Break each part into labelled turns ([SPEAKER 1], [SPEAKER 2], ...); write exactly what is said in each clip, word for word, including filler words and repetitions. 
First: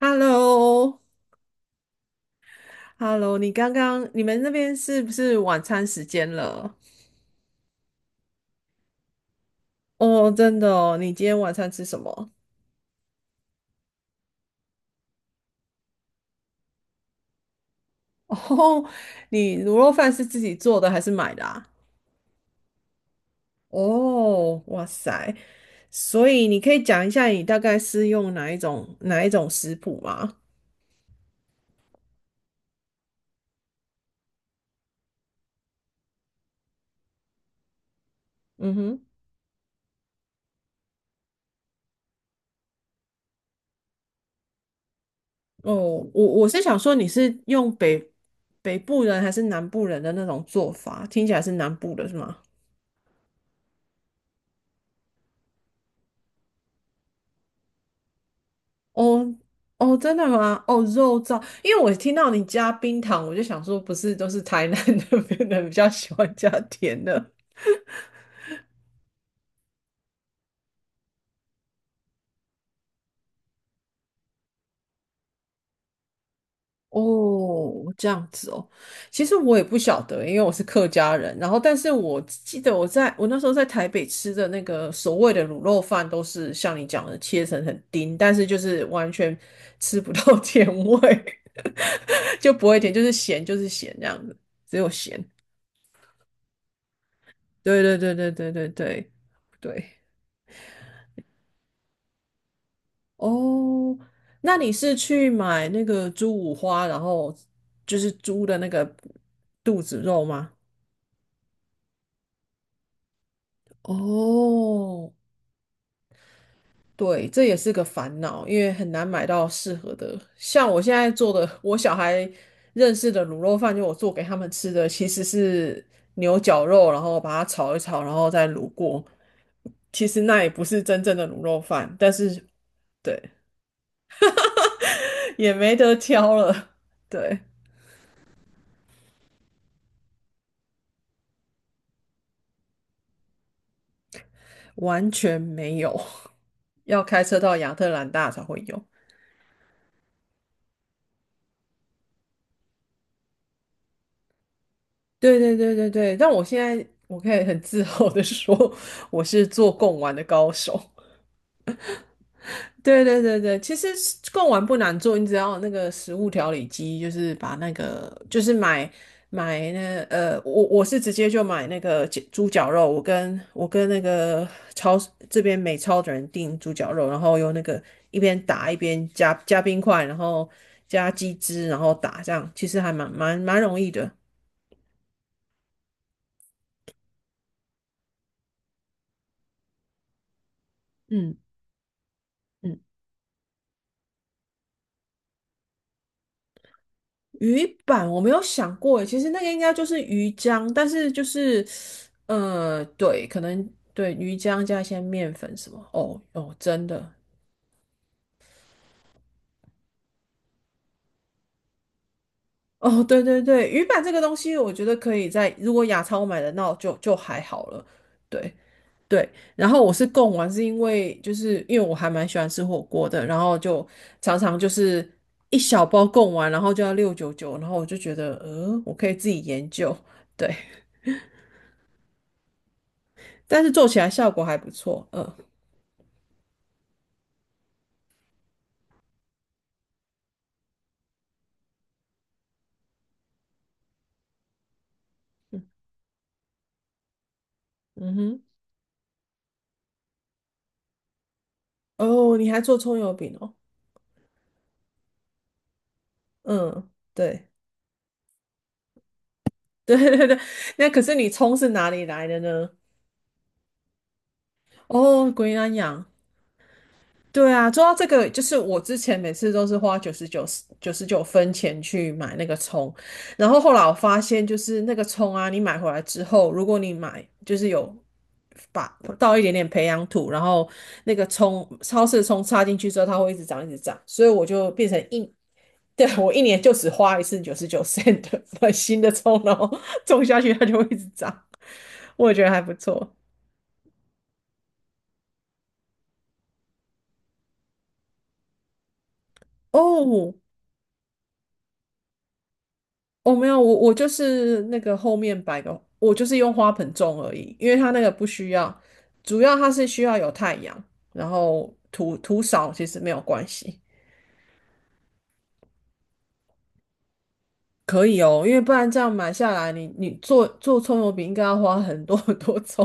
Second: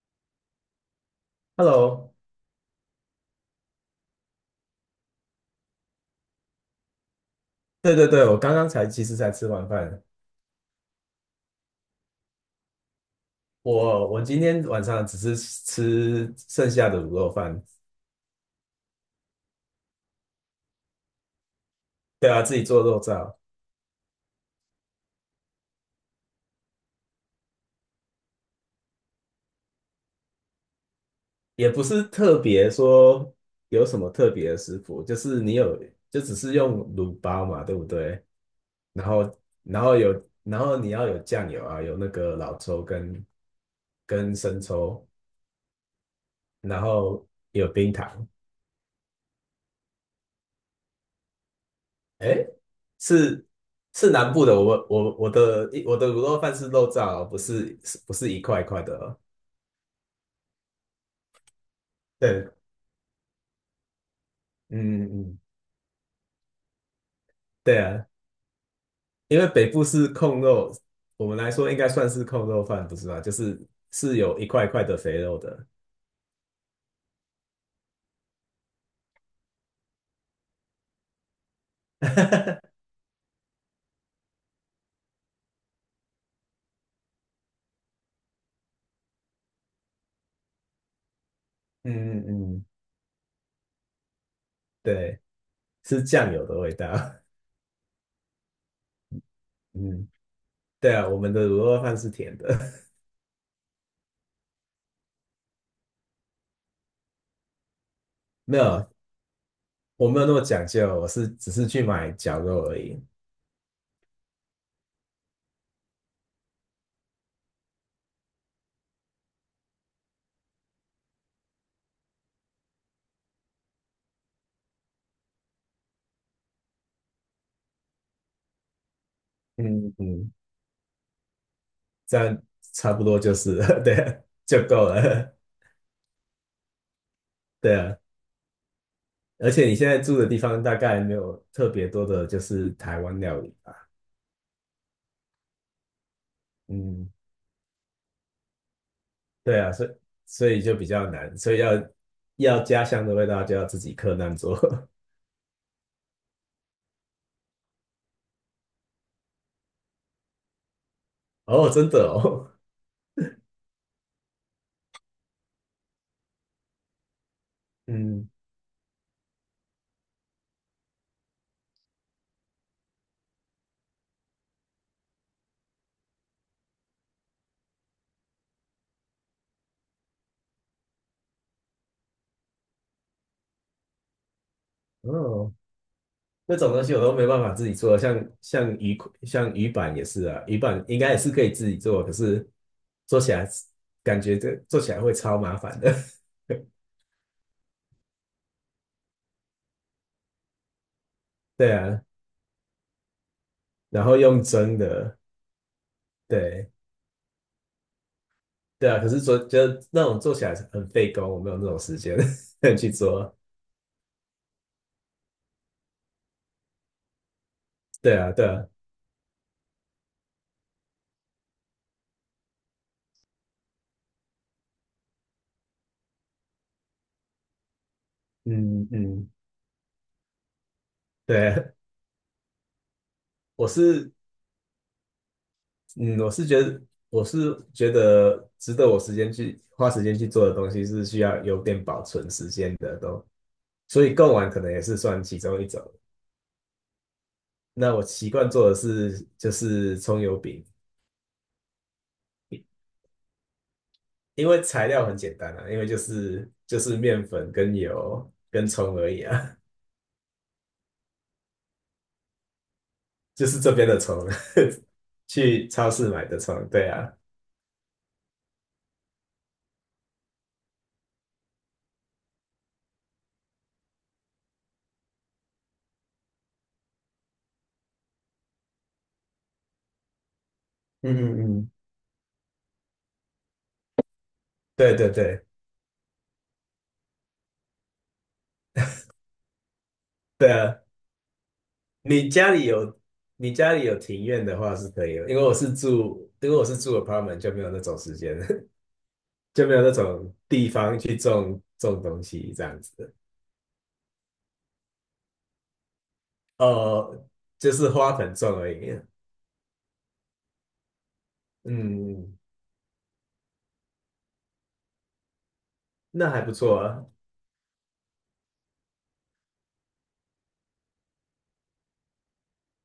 [SPEAKER 1] h e l l o
[SPEAKER 2] Hello，
[SPEAKER 1] h e l l o 你刚刚你们那边是不是晚餐时间了？
[SPEAKER 2] 对对对，我刚刚才其实才吃完饭，
[SPEAKER 1] 哦，真的哦，你今天晚餐吃什么？
[SPEAKER 2] 我我今天晚上只是吃剩下的卤肉饭，
[SPEAKER 1] 哦，你卤肉饭是自己做的还是买的啊？
[SPEAKER 2] 对啊，自己做肉燥。
[SPEAKER 1] 哦，哇塞，所以你可以讲一下你大概是用哪一种哪一种食谱吗？
[SPEAKER 2] 也不是特别说有什么特别的食谱，就是你有就只是用卤包嘛，对不对？
[SPEAKER 1] 嗯哼，
[SPEAKER 2] 然后然后有然后你要有酱油啊，有那个老抽跟跟生抽，
[SPEAKER 1] 哦，我我是想
[SPEAKER 2] 然
[SPEAKER 1] 说你
[SPEAKER 2] 后
[SPEAKER 1] 是
[SPEAKER 2] 有
[SPEAKER 1] 用
[SPEAKER 2] 冰
[SPEAKER 1] 北
[SPEAKER 2] 糖。
[SPEAKER 1] 北部人还是南部人的那种做法，听起来是南部的是吗？
[SPEAKER 2] 哎，是是南部的。我我我的我的卤肉饭是肉燥哦，不是是不是一块一块的哦？
[SPEAKER 1] 哦哦，真的吗？哦，肉燥，因为我听到你
[SPEAKER 2] 对，
[SPEAKER 1] 加冰糖，我就想说，不是都是台南
[SPEAKER 2] 嗯
[SPEAKER 1] 那边
[SPEAKER 2] 嗯，
[SPEAKER 1] 的人比较喜欢加甜的。
[SPEAKER 2] 对啊，因为北部是控肉，我们来说应该算是控肉饭，不是吗？就是是有一块一块的肥肉的。
[SPEAKER 1] 哦，这样子哦。其实我也不晓得，因为我是客家人。然后，但是我记得 我在我那时候在台北吃的那个所谓的卤肉饭，都是像你讲的切成很丁，但是就是完全吃不到 甜味，
[SPEAKER 2] 嗯嗯
[SPEAKER 1] 就
[SPEAKER 2] 嗯，
[SPEAKER 1] 不会甜，就是咸就是咸这样子，只有
[SPEAKER 2] 对，
[SPEAKER 1] 咸。
[SPEAKER 2] 是酱油的味道。
[SPEAKER 1] 对对对对对对对 对。
[SPEAKER 2] 嗯，对啊，我们的卤肉饭是甜的。
[SPEAKER 1] 哦，那你是去买那个猪五花，然后就是猪 的
[SPEAKER 2] 没
[SPEAKER 1] 那
[SPEAKER 2] 有，
[SPEAKER 1] 个肚子
[SPEAKER 2] 我没
[SPEAKER 1] 肉
[SPEAKER 2] 有那么
[SPEAKER 1] 吗？
[SPEAKER 2] 讲究，我是只是去买绞肉而已。
[SPEAKER 1] 哦，对，这也是个烦恼，因为很难买到适合的。像我现在做的，我小孩认识的卤肉饭，就我做给他们吃的，其实是牛角肉，然后把它炒一炒，然后再卤过。
[SPEAKER 2] 嗯
[SPEAKER 1] 其实
[SPEAKER 2] 嗯。
[SPEAKER 1] 那也不是真正的卤肉饭，但
[SPEAKER 2] 这
[SPEAKER 1] 是
[SPEAKER 2] 样差不
[SPEAKER 1] 对，
[SPEAKER 2] 多就是 对啊，就够 了。
[SPEAKER 1] 也没得挑了，对。
[SPEAKER 2] 对啊。而且你现在住的地方大概没有特别多的，就是台湾料理吧。
[SPEAKER 1] 完全没有，要
[SPEAKER 2] 嗯，
[SPEAKER 1] 开车到亚特兰大才会有。
[SPEAKER 2] 对啊，所以所以就比较难，所以要要家乡的味道就要自己克难做。
[SPEAKER 1] 对对对对对，但我现在我可以很自豪的说，我是做贡丸的高手。
[SPEAKER 2] 哦，真的哦。
[SPEAKER 1] 对对对对，其实是贡丸不难做，你只要有那个食物调理机，就是把那个
[SPEAKER 2] 嗯，
[SPEAKER 1] 就是买买那呃，我我是直接就买那个鸡猪脚肉，我跟我跟那个超市这边美超的人订猪脚肉，然后用那个一边打一边加加冰块，然后加鸡汁，然后打这样，其实还蛮蛮蛮容易的。
[SPEAKER 2] 哦，那种东西我都没办法自己做，像像鱼像鱼板也是啊，鱼板应该也是
[SPEAKER 1] 嗯
[SPEAKER 2] 可以自己做，可是
[SPEAKER 1] 嗯。
[SPEAKER 2] 做起来感觉这做起来会超麻烦的。
[SPEAKER 1] 鱼板我没有想过诶，其实那个应该就是鱼浆，但是就是
[SPEAKER 2] 对啊，
[SPEAKER 1] 呃，对，可能
[SPEAKER 2] 然
[SPEAKER 1] 对
[SPEAKER 2] 后
[SPEAKER 1] 鱼
[SPEAKER 2] 用
[SPEAKER 1] 浆
[SPEAKER 2] 蒸
[SPEAKER 1] 加一些
[SPEAKER 2] 的。
[SPEAKER 1] 面粉什么。哦哦，
[SPEAKER 2] 对，
[SPEAKER 1] 真的。
[SPEAKER 2] 对啊，可是做得那种做起来很费工，我没有那种时间 去
[SPEAKER 1] 哦，对
[SPEAKER 2] 做。
[SPEAKER 1] 对对，鱼板这个东西，我觉得可以在如果亚超买的，那就就还好了。
[SPEAKER 2] 对啊，对
[SPEAKER 1] 对
[SPEAKER 2] 啊，
[SPEAKER 1] 对，然后我是供完，是因为就是因为我还蛮喜欢吃火锅的，然后就常常就是一小包供完，然后就要六九九，然后我就觉得，呃，
[SPEAKER 2] 嗯
[SPEAKER 1] 我可以自
[SPEAKER 2] 嗯，
[SPEAKER 1] 己研究，对，
[SPEAKER 2] 对，
[SPEAKER 1] 但
[SPEAKER 2] 我
[SPEAKER 1] 是做起来
[SPEAKER 2] 是
[SPEAKER 1] 效果还不错。嗯
[SPEAKER 2] 嗯，我是觉得我是觉得值得我时间去花时间去做的东西是需要有点保存时间的都，所以贡丸可能也是算其中一种。那我
[SPEAKER 1] 嗯
[SPEAKER 2] 习
[SPEAKER 1] 哼，
[SPEAKER 2] 惯做的是就是葱油饼，
[SPEAKER 1] 哦，你还做葱油饼哦，
[SPEAKER 2] 因为材料很简单啊，因为就是就
[SPEAKER 1] 嗯，
[SPEAKER 2] 是面
[SPEAKER 1] 对。
[SPEAKER 2] 粉跟油跟葱而已啊。
[SPEAKER 1] 对对对，那可是你葱是哪里来的呢？
[SPEAKER 2] 就是这边的虫。
[SPEAKER 1] 哦，鬼
[SPEAKER 2] 去
[SPEAKER 1] 南
[SPEAKER 2] 超
[SPEAKER 1] 洋。
[SPEAKER 2] 市买的虫，对啊，
[SPEAKER 1] 对啊，说到这个，就是我之前每次都是花九十九九十九分钱去买那个葱，然后后来我发现，就是那个葱啊，你买回来之后，如果你买就是有把倒一点点培养土，然后那
[SPEAKER 2] 嗯
[SPEAKER 1] 个
[SPEAKER 2] 嗯
[SPEAKER 1] 葱
[SPEAKER 2] 嗯，
[SPEAKER 1] 超市的葱插进去之后，它会一直长一直长，所以我就变
[SPEAKER 2] 对
[SPEAKER 1] 成
[SPEAKER 2] 对
[SPEAKER 1] 一，
[SPEAKER 2] 对，
[SPEAKER 1] 对，我一年就只花一次九十九 cent 买新的葱，然后种下
[SPEAKER 2] 对
[SPEAKER 1] 去它就
[SPEAKER 2] 啊，
[SPEAKER 1] 会一直长。我
[SPEAKER 2] 你
[SPEAKER 1] 也觉得
[SPEAKER 2] 家
[SPEAKER 1] 还
[SPEAKER 2] 里
[SPEAKER 1] 不
[SPEAKER 2] 有
[SPEAKER 1] 错。
[SPEAKER 2] 你家里有庭院的话是可以的，因为我是住因为我是住 apartment 就没有那种时间。就没有那种
[SPEAKER 1] 哦，
[SPEAKER 2] 地方去种种东西这样子的。
[SPEAKER 1] 哦，没有，我我就是那个后面摆个，我就是用花盆种
[SPEAKER 2] 哦，
[SPEAKER 1] 而已，因
[SPEAKER 2] 就
[SPEAKER 1] 为它
[SPEAKER 2] 是
[SPEAKER 1] 那个
[SPEAKER 2] 花
[SPEAKER 1] 不
[SPEAKER 2] 盆
[SPEAKER 1] 需
[SPEAKER 2] 种而
[SPEAKER 1] 要，
[SPEAKER 2] 已。
[SPEAKER 1] 主要它是需要有太阳，然后土
[SPEAKER 2] 嗯，嗯
[SPEAKER 1] 土少其实没有关系，
[SPEAKER 2] 那还不错啊。
[SPEAKER 1] 可以哦，因为不然这样买下来，你你做做葱油饼应该要花很多 很多葱。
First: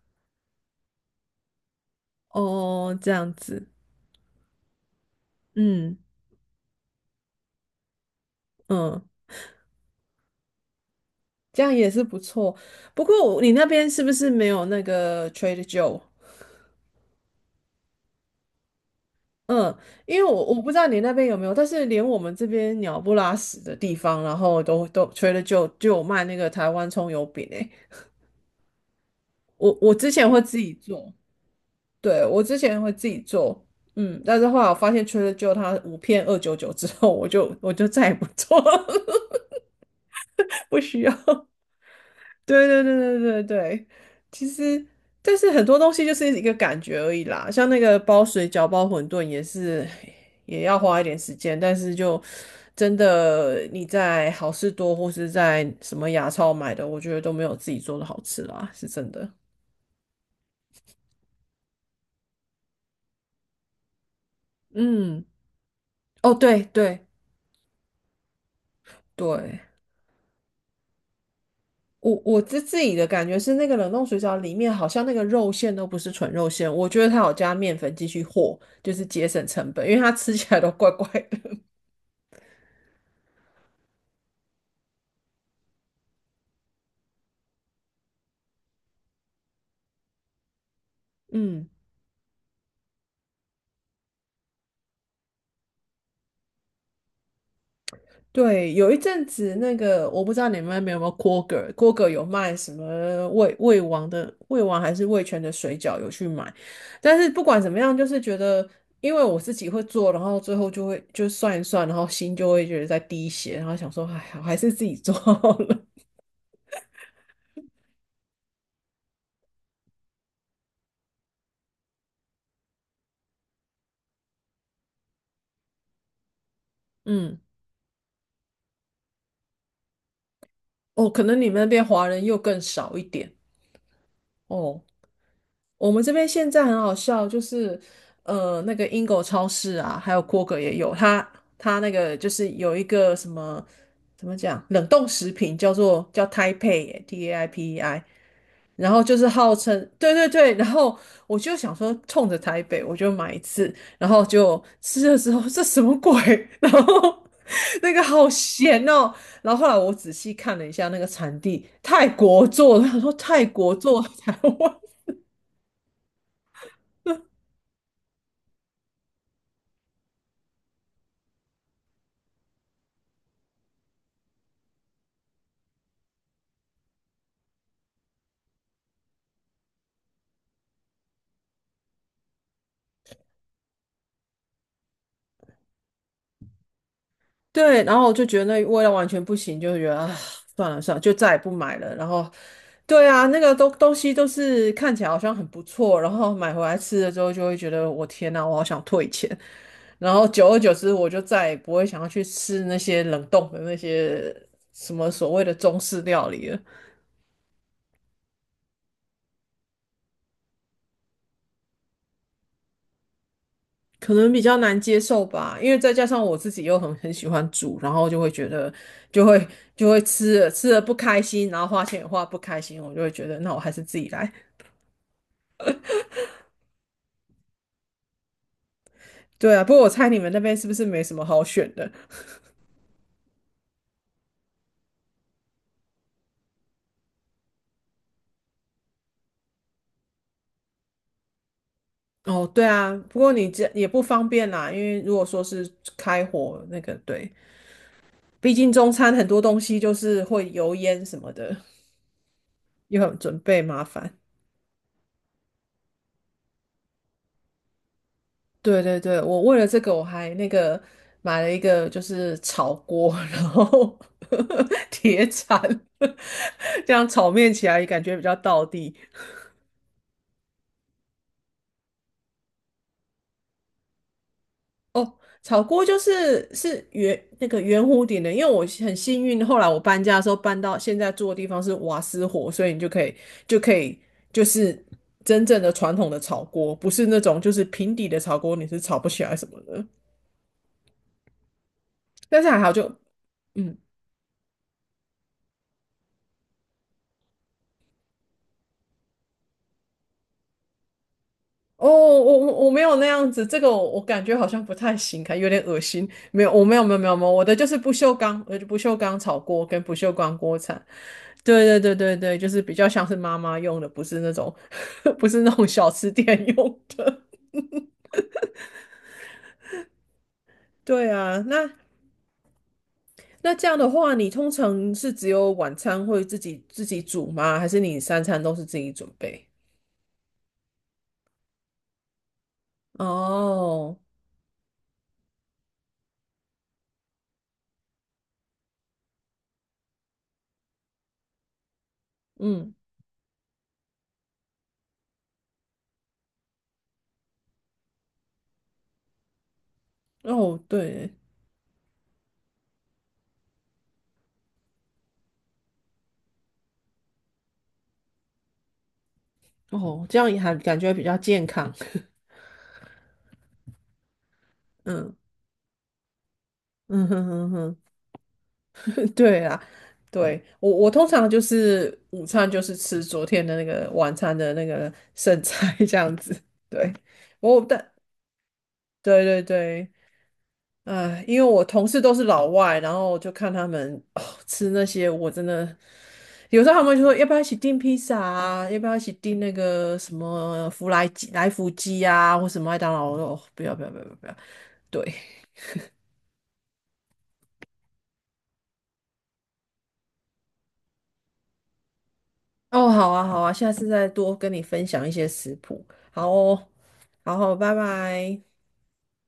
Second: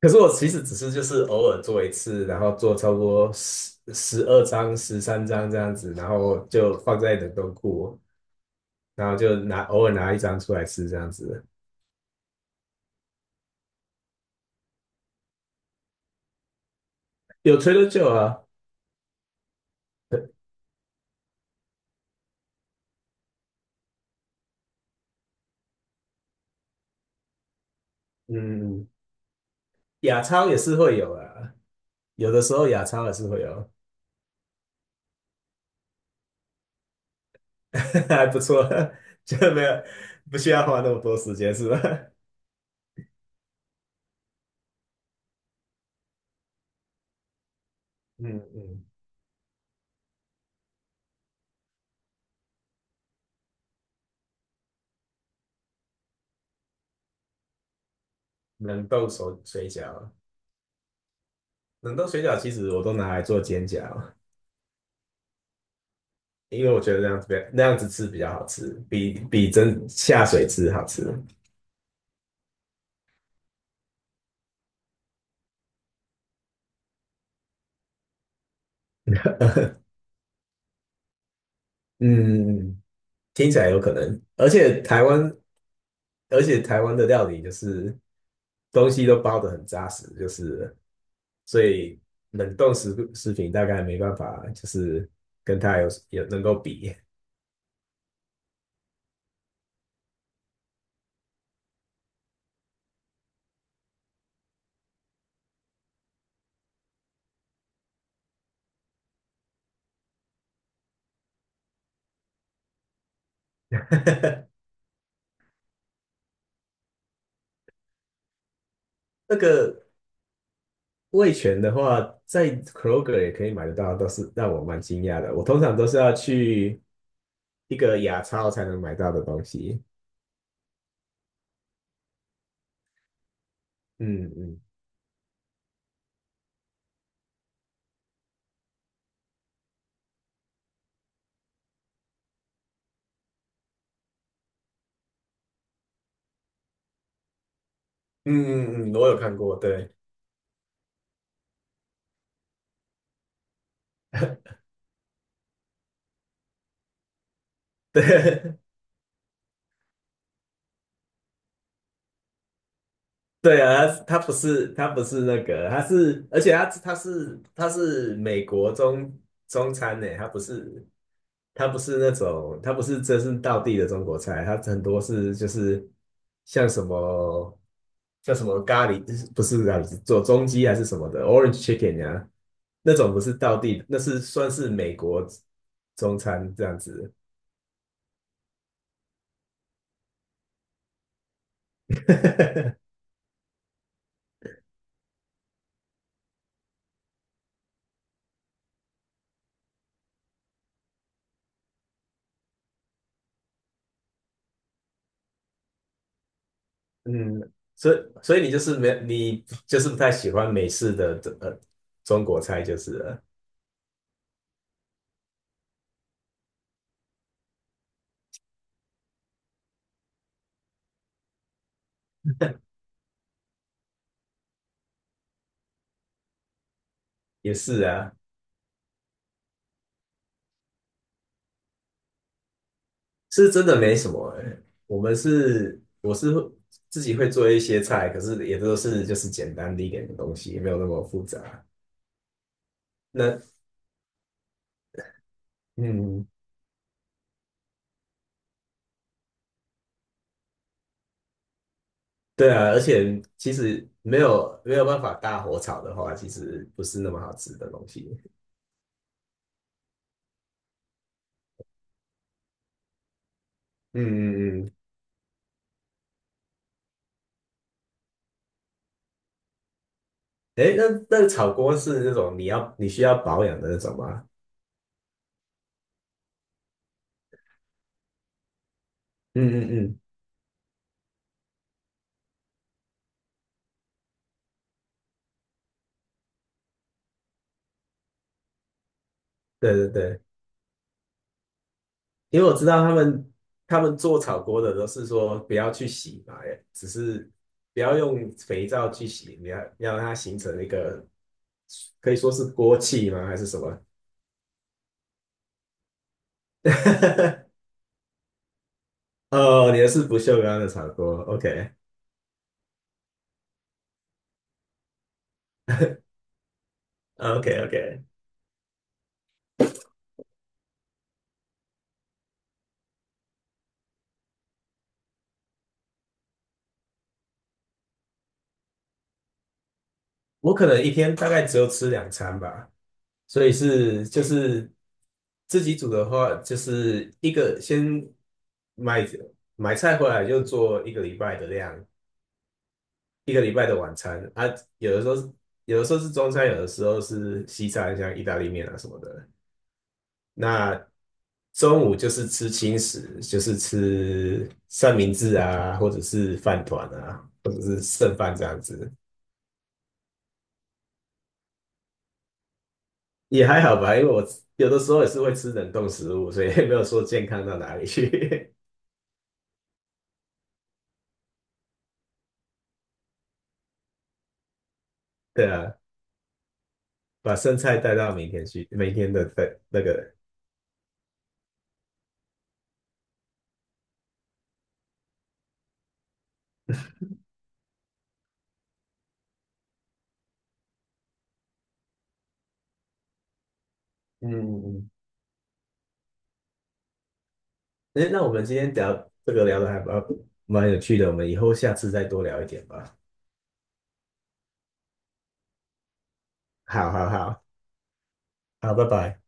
[SPEAKER 2] 可是我其实只是就是偶尔做一次，然后做差
[SPEAKER 1] 哦，
[SPEAKER 2] 不
[SPEAKER 1] 这样
[SPEAKER 2] 多
[SPEAKER 1] 子，
[SPEAKER 2] 十十二张、十三张这样子，
[SPEAKER 1] 嗯
[SPEAKER 2] 然后就放在冷冻库，
[SPEAKER 1] 嗯，
[SPEAKER 2] 然后就拿偶尔拿一张出来吃这样子。
[SPEAKER 1] 这样也是不错。不过我你那边是不是没有那个 t r a d e Joe？
[SPEAKER 2] 有吹的就啊。
[SPEAKER 1] 嗯，因为我我不知道你那边有没有，但是连我们这边鸟不拉屎的地方，然后都都除了就就有卖那个台湾葱油饼诶，
[SPEAKER 2] 嗯，
[SPEAKER 1] 我我之
[SPEAKER 2] 亚
[SPEAKER 1] 前会
[SPEAKER 2] 超也
[SPEAKER 1] 自己
[SPEAKER 2] 是会
[SPEAKER 1] 做，
[SPEAKER 2] 有啊。
[SPEAKER 1] 对，
[SPEAKER 2] 有的
[SPEAKER 1] 我
[SPEAKER 2] 时
[SPEAKER 1] 之
[SPEAKER 2] 候
[SPEAKER 1] 前
[SPEAKER 2] 亚
[SPEAKER 1] 会自
[SPEAKER 2] 超也
[SPEAKER 1] 己
[SPEAKER 2] 是会
[SPEAKER 1] 做，
[SPEAKER 2] 有。
[SPEAKER 1] 嗯，但是后来我发现 j 了就它五片二九九之后，我就我就再 也不
[SPEAKER 2] 还不
[SPEAKER 1] 做
[SPEAKER 2] 错。
[SPEAKER 1] 了。
[SPEAKER 2] 就没有，不需要
[SPEAKER 1] 不
[SPEAKER 2] 花那么
[SPEAKER 1] 需要。
[SPEAKER 2] 多时间是吧？
[SPEAKER 1] 对对对对对对，其实但是很多东西就是一个感觉而已啦，像那个包
[SPEAKER 2] 嗯
[SPEAKER 1] 水饺、包
[SPEAKER 2] 嗯。
[SPEAKER 1] 馄饨也是，也要花一点时间，但是就真的你在好事多或是在什么牙超买的，我觉得都没有自己做的好吃啦，是
[SPEAKER 2] 冷冻
[SPEAKER 1] 真的。
[SPEAKER 2] 手水饺，冷冻水饺其实我都拿来做煎饺。
[SPEAKER 1] 嗯，哦，对
[SPEAKER 2] 因为我觉得
[SPEAKER 1] 对
[SPEAKER 2] 那样子那样子吃比较好吃，比比
[SPEAKER 1] 对，
[SPEAKER 2] 真下水吃好吃。
[SPEAKER 1] 我我自自己的感觉是那个冷冻水饺里面好像那个肉馅都不是纯肉馅，我觉得它有加面粉继续和，就是节省成 本，因为它吃起来都怪怪的。
[SPEAKER 2] 嗯，听起来有可能。而且台湾，而且台湾的料理就是东西都包得很扎实，就是 所
[SPEAKER 1] 嗯。
[SPEAKER 2] 以冷冻食食品大概没办法，就是跟它有有能够比。
[SPEAKER 1] 对，有一阵子那个，我不知道你们那边有没有 Kroger，Kroger 有卖什么味味王的味王还是味全的水饺，有去买。但是不管怎么样，就是觉得，因为我自己会做，然后最后就会就算一算，然后心就会觉得在滴血，然后想说，哎，我还 是自己做好了。
[SPEAKER 2] 那个味全的话，在 Kroger 也可以买得到，都是让我蛮惊讶的。我通常都是要去
[SPEAKER 1] 嗯，
[SPEAKER 2] 一个亚超才能买到的东西。
[SPEAKER 1] 哦，可能你们那边华人又更少一点。
[SPEAKER 2] 嗯嗯。
[SPEAKER 1] 哦，我们这边现在很好笑，就是呃，那个英狗超市啊，还有 k r 也有，它它那个就是有一个什么怎么讲，冷冻食品叫做叫 Taipei T A I P E I，
[SPEAKER 2] 嗯
[SPEAKER 1] 然
[SPEAKER 2] 嗯嗯，
[SPEAKER 1] 后
[SPEAKER 2] 我
[SPEAKER 1] 就
[SPEAKER 2] 有
[SPEAKER 1] 是
[SPEAKER 2] 看
[SPEAKER 1] 号
[SPEAKER 2] 过，
[SPEAKER 1] 称
[SPEAKER 2] 对。
[SPEAKER 1] 对对对，然后我就想说冲着台北我就买一次，然后 就吃的时候这什么鬼，然后那个好
[SPEAKER 2] 对，
[SPEAKER 1] 咸哦，然后后来我仔细看了一下那个产地，泰国做的，他说泰
[SPEAKER 2] 对
[SPEAKER 1] 国
[SPEAKER 2] 啊，
[SPEAKER 1] 做的
[SPEAKER 2] 他他不
[SPEAKER 1] 台
[SPEAKER 2] 是
[SPEAKER 1] 湾。
[SPEAKER 2] 他不是那个，他是而且他他是他是美国中中餐呢，他不是他不是那种他不是真是道地的中国菜。他很多是就是像什么像什么咖喱，不是咖喱，做中鸡还是什么的，orange chicken 呀、那种不是道地，那是算是美国中餐这样子。
[SPEAKER 1] 对，然后我就觉得那味道完全不行，就觉得啊，算了算了，就再也不买了。然后，对啊，那个东东西都是看起来好像很不错，然后买回来吃了之后，就会觉得我天呐，我好想退钱。然后久而久之，我就再也不会想要去吃那些冷冻的那些什么所谓的中式料理了，
[SPEAKER 2] 嗯，所以所以你就是没你就是不太喜欢美式的呃中国菜，就是了。
[SPEAKER 1] 可能比较难接受吧。因为再加上我自己又很很喜欢煮，然后就会觉得就会就会吃了吃了不开心，然后花钱也花不开心，我就会觉得那我还是自己来。
[SPEAKER 2] 也是啊，
[SPEAKER 1] 对啊，不过我猜你们那边是不是没什么好选的？
[SPEAKER 2] 是真的没什么欸。我们是我是自己会做一些菜，可是也都是就是简单的一点的东西，没有那么复杂。
[SPEAKER 1] 哦，对啊，不过
[SPEAKER 2] 那
[SPEAKER 1] 你这也不方便啦，因为如果说是开
[SPEAKER 2] 嗯，
[SPEAKER 1] 火那个，对，毕竟中餐很多东西就是会油烟什么的，
[SPEAKER 2] 对啊，而
[SPEAKER 1] 又很
[SPEAKER 2] 且
[SPEAKER 1] 准
[SPEAKER 2] 其
[SPEAKER 1] 备麻
[SPEAKER 2] 实
[SPEAKER 1] 烦。
[SPEAKER 2] 没有没有办法大火炒的话，其实不是那么好吃的东西。
[SPEAKER 1] 对对对，我为了这个我还那个买了一个就是炒锅，然后
[SPEAKER 2] 嗯嗯嗯，
[SPEAKER 1] 铁铲，这样炒面起来感觉比较道地。
[SPEAKER 2] 哎，那那个炒锅是那种你要你需要保养的那种吗？
[SPEAKER 1] 哦，炒锅就是是圆那个圆弧顶的，因为我很幸运，
[SPEAKER 2] 嗯
[SPEAKER 1] 后来
[SPEAKER 2] 嗯
[SPEAKER 1] 我
[SPEAKER 2] 嗯，
[SPEAKER 1] 搬家的时候搬到现在住的地方是瓦斯火，所以你就可以就可以就是真正的传统的炒锅，不是那种就是平底的炒锅，你是炒不起来什么
[SPEAKER 2] 对
[SPEAKER 1] 的。
[SPEAKER 2] 对对。因
[SPEAKER 1] 但
[SPEAKER 2] 为
[SPEAKER 1] 是
[SPEAKER 2] 我
[SPEAKER 1] 还
[SPEAKER 2] 知
[SPEAKER 1] 好
[SPEAKER 2] 道他
[SPEAKER 1] 就，
[SPEAKER 2] 们
[SPEAKER 1] 嗯，
[SPEAKER 2] 他们做炒锅的都是说不要去洗嘛，只是不要用肥皂去洗，你要要让它形成一个
[SPEAKER 1] 哦，
[SPEAKER 2] 可以
[SPEAKER 1] 我
[SPEAKER 2] 说是
[SPEAKER 1] 我我
[SPEAKER 2] 锅
[SPEAKER 1] 没有那
[SPEAKER 2] 气吗？
[SPEAKER 1] 样
[SPEAKER 2] 还
[SPEAKER 1] 子，
[SPEAKER 2] 是什
[SPEAKER 1] 这个
[SPEAKER 2] 么？
[SPEAKER 1] 我我感觉好像不太行，看有点恶心。没有，我没有没有没有没有，我的就 是不锈钢，呃，不锈钢炒锅
[SPEAKER 2] 哦，你
[SPEAKER 1] 跟
[SPEAKER 2] 的
[SPEAKER 1] 不
[SPEAKER 2] 是
[SPEAKER 1] 锈
[SPEAKER 2] 不
[SPEAKER 1] 钢
[SPEAKER 2] 锈
[SPEAKER 1] 锅
[SPEAKER 2] 钢的
[SPEAKER 1] 铲。
[SPEAKER 2] 炒锅
[SPEAKER 1] 对
[SPEAKER 2] ，OK
[SPEAKER 1] 对对对对，就是比较像是妈妈用的，不是那种 不是那种小吃店用的。
[SPEAKER 2] OK OK。
[SPEAKER 1] 对啊，那那这样的话，你通常是只有晚餐会自己自己煮吗？还是你三餐都是自己准备？
[SPEAKER 2] 我可能一天大概只有吃两餐吧，所以
[SPEAKER 1] 哦，
[SPEAKER 2] 是就是自己煮的话，就是一个先买买菜回来就做一个礼拜的量，
[SPEAKER 1] 嗯，
[SPEAKER 2] 一个礼拜的晚餐啊。有的时候是有的时候是中餐，有的时候是西餐，像意大利面啊什么的。
[SPEAKER 1] 哦，
[SPEAKER 2] 那
[SPEAKER 1] 对，
[SPEAKER 2] 中午就是吃轻食，就是吃三明治啊，或者是饭团啊，或者是剩饭这样子。
[SPEAKER 1] 哦，这样也还感觉比较健康。
[SPEAKER 2] 也还好吧。因为我有的 时候也
[SPEAKER 1] 嗯。
[SPEAKER 2] 是会吃冷冻食物，所以也没有 说
[SPEAKER 1] 嗯哼
[SPEAKER 2] 健康
[SPEAKER 1] 哼
[SPEAKER 2] 到
[SPEAKER 1] 哼，
[SPEAKER 2] 哪里去。
[SPEAKER 1] 对啊，对，我我通常就是午餐就是吃昨天的那个晚餐的那个 剩
[SPEAKER 2] 对
[SPEAKER 1] 菜
[SPEAKER 2] 啊，
[SPEAKER 1] 这样子，对，
[SPEAKER 2] 把剩
[SPEAKER 1] 我
[SPEAKER 2] 菜
[SPEAKER 1] 但
[SPEAKER 2] 带到明天去，明天
[SPEAKER 1] 对
[SPEAKER 2] 的
[SPEAKER 1] 对
[SPEAKER 2] 的那
[SPEAKER 1] 对，
[SPEAKER 2] 个。
[SPEAKER 1] 哎，因为我同事都是老外，然后我就看他们哦吃那些，我真的有时候他们就说要不要一起订披萨啊，要不要一起订那个什么福来鸡来福鸡啊，或什么麦当劳，我说哦不要不要不要不要，不
[SPEAKER 2] 嗯
[SPEAKER 1] 要
[SPEAKER 2] 嗯嗯，
[SPEAKER 1] 对，
[SPEAKER 2] 哎，那我们今天聊这个聊的还蛮蛮有趣的，我们以后下次再多聊一点
[SPEAKER 1] 哦，
[SPEAKER 2] 吧。
[SPEAKER 1] 好啊，好啊，下次再多跟你分享一些食谱。好哦，
[SPEAKER 2] 好好
[SPEAKER 1] 好
[SPEAKER 2] 好，
[SPEAKER 1] 好，拜拜。
[SPEAKER 2] 好，拜拜。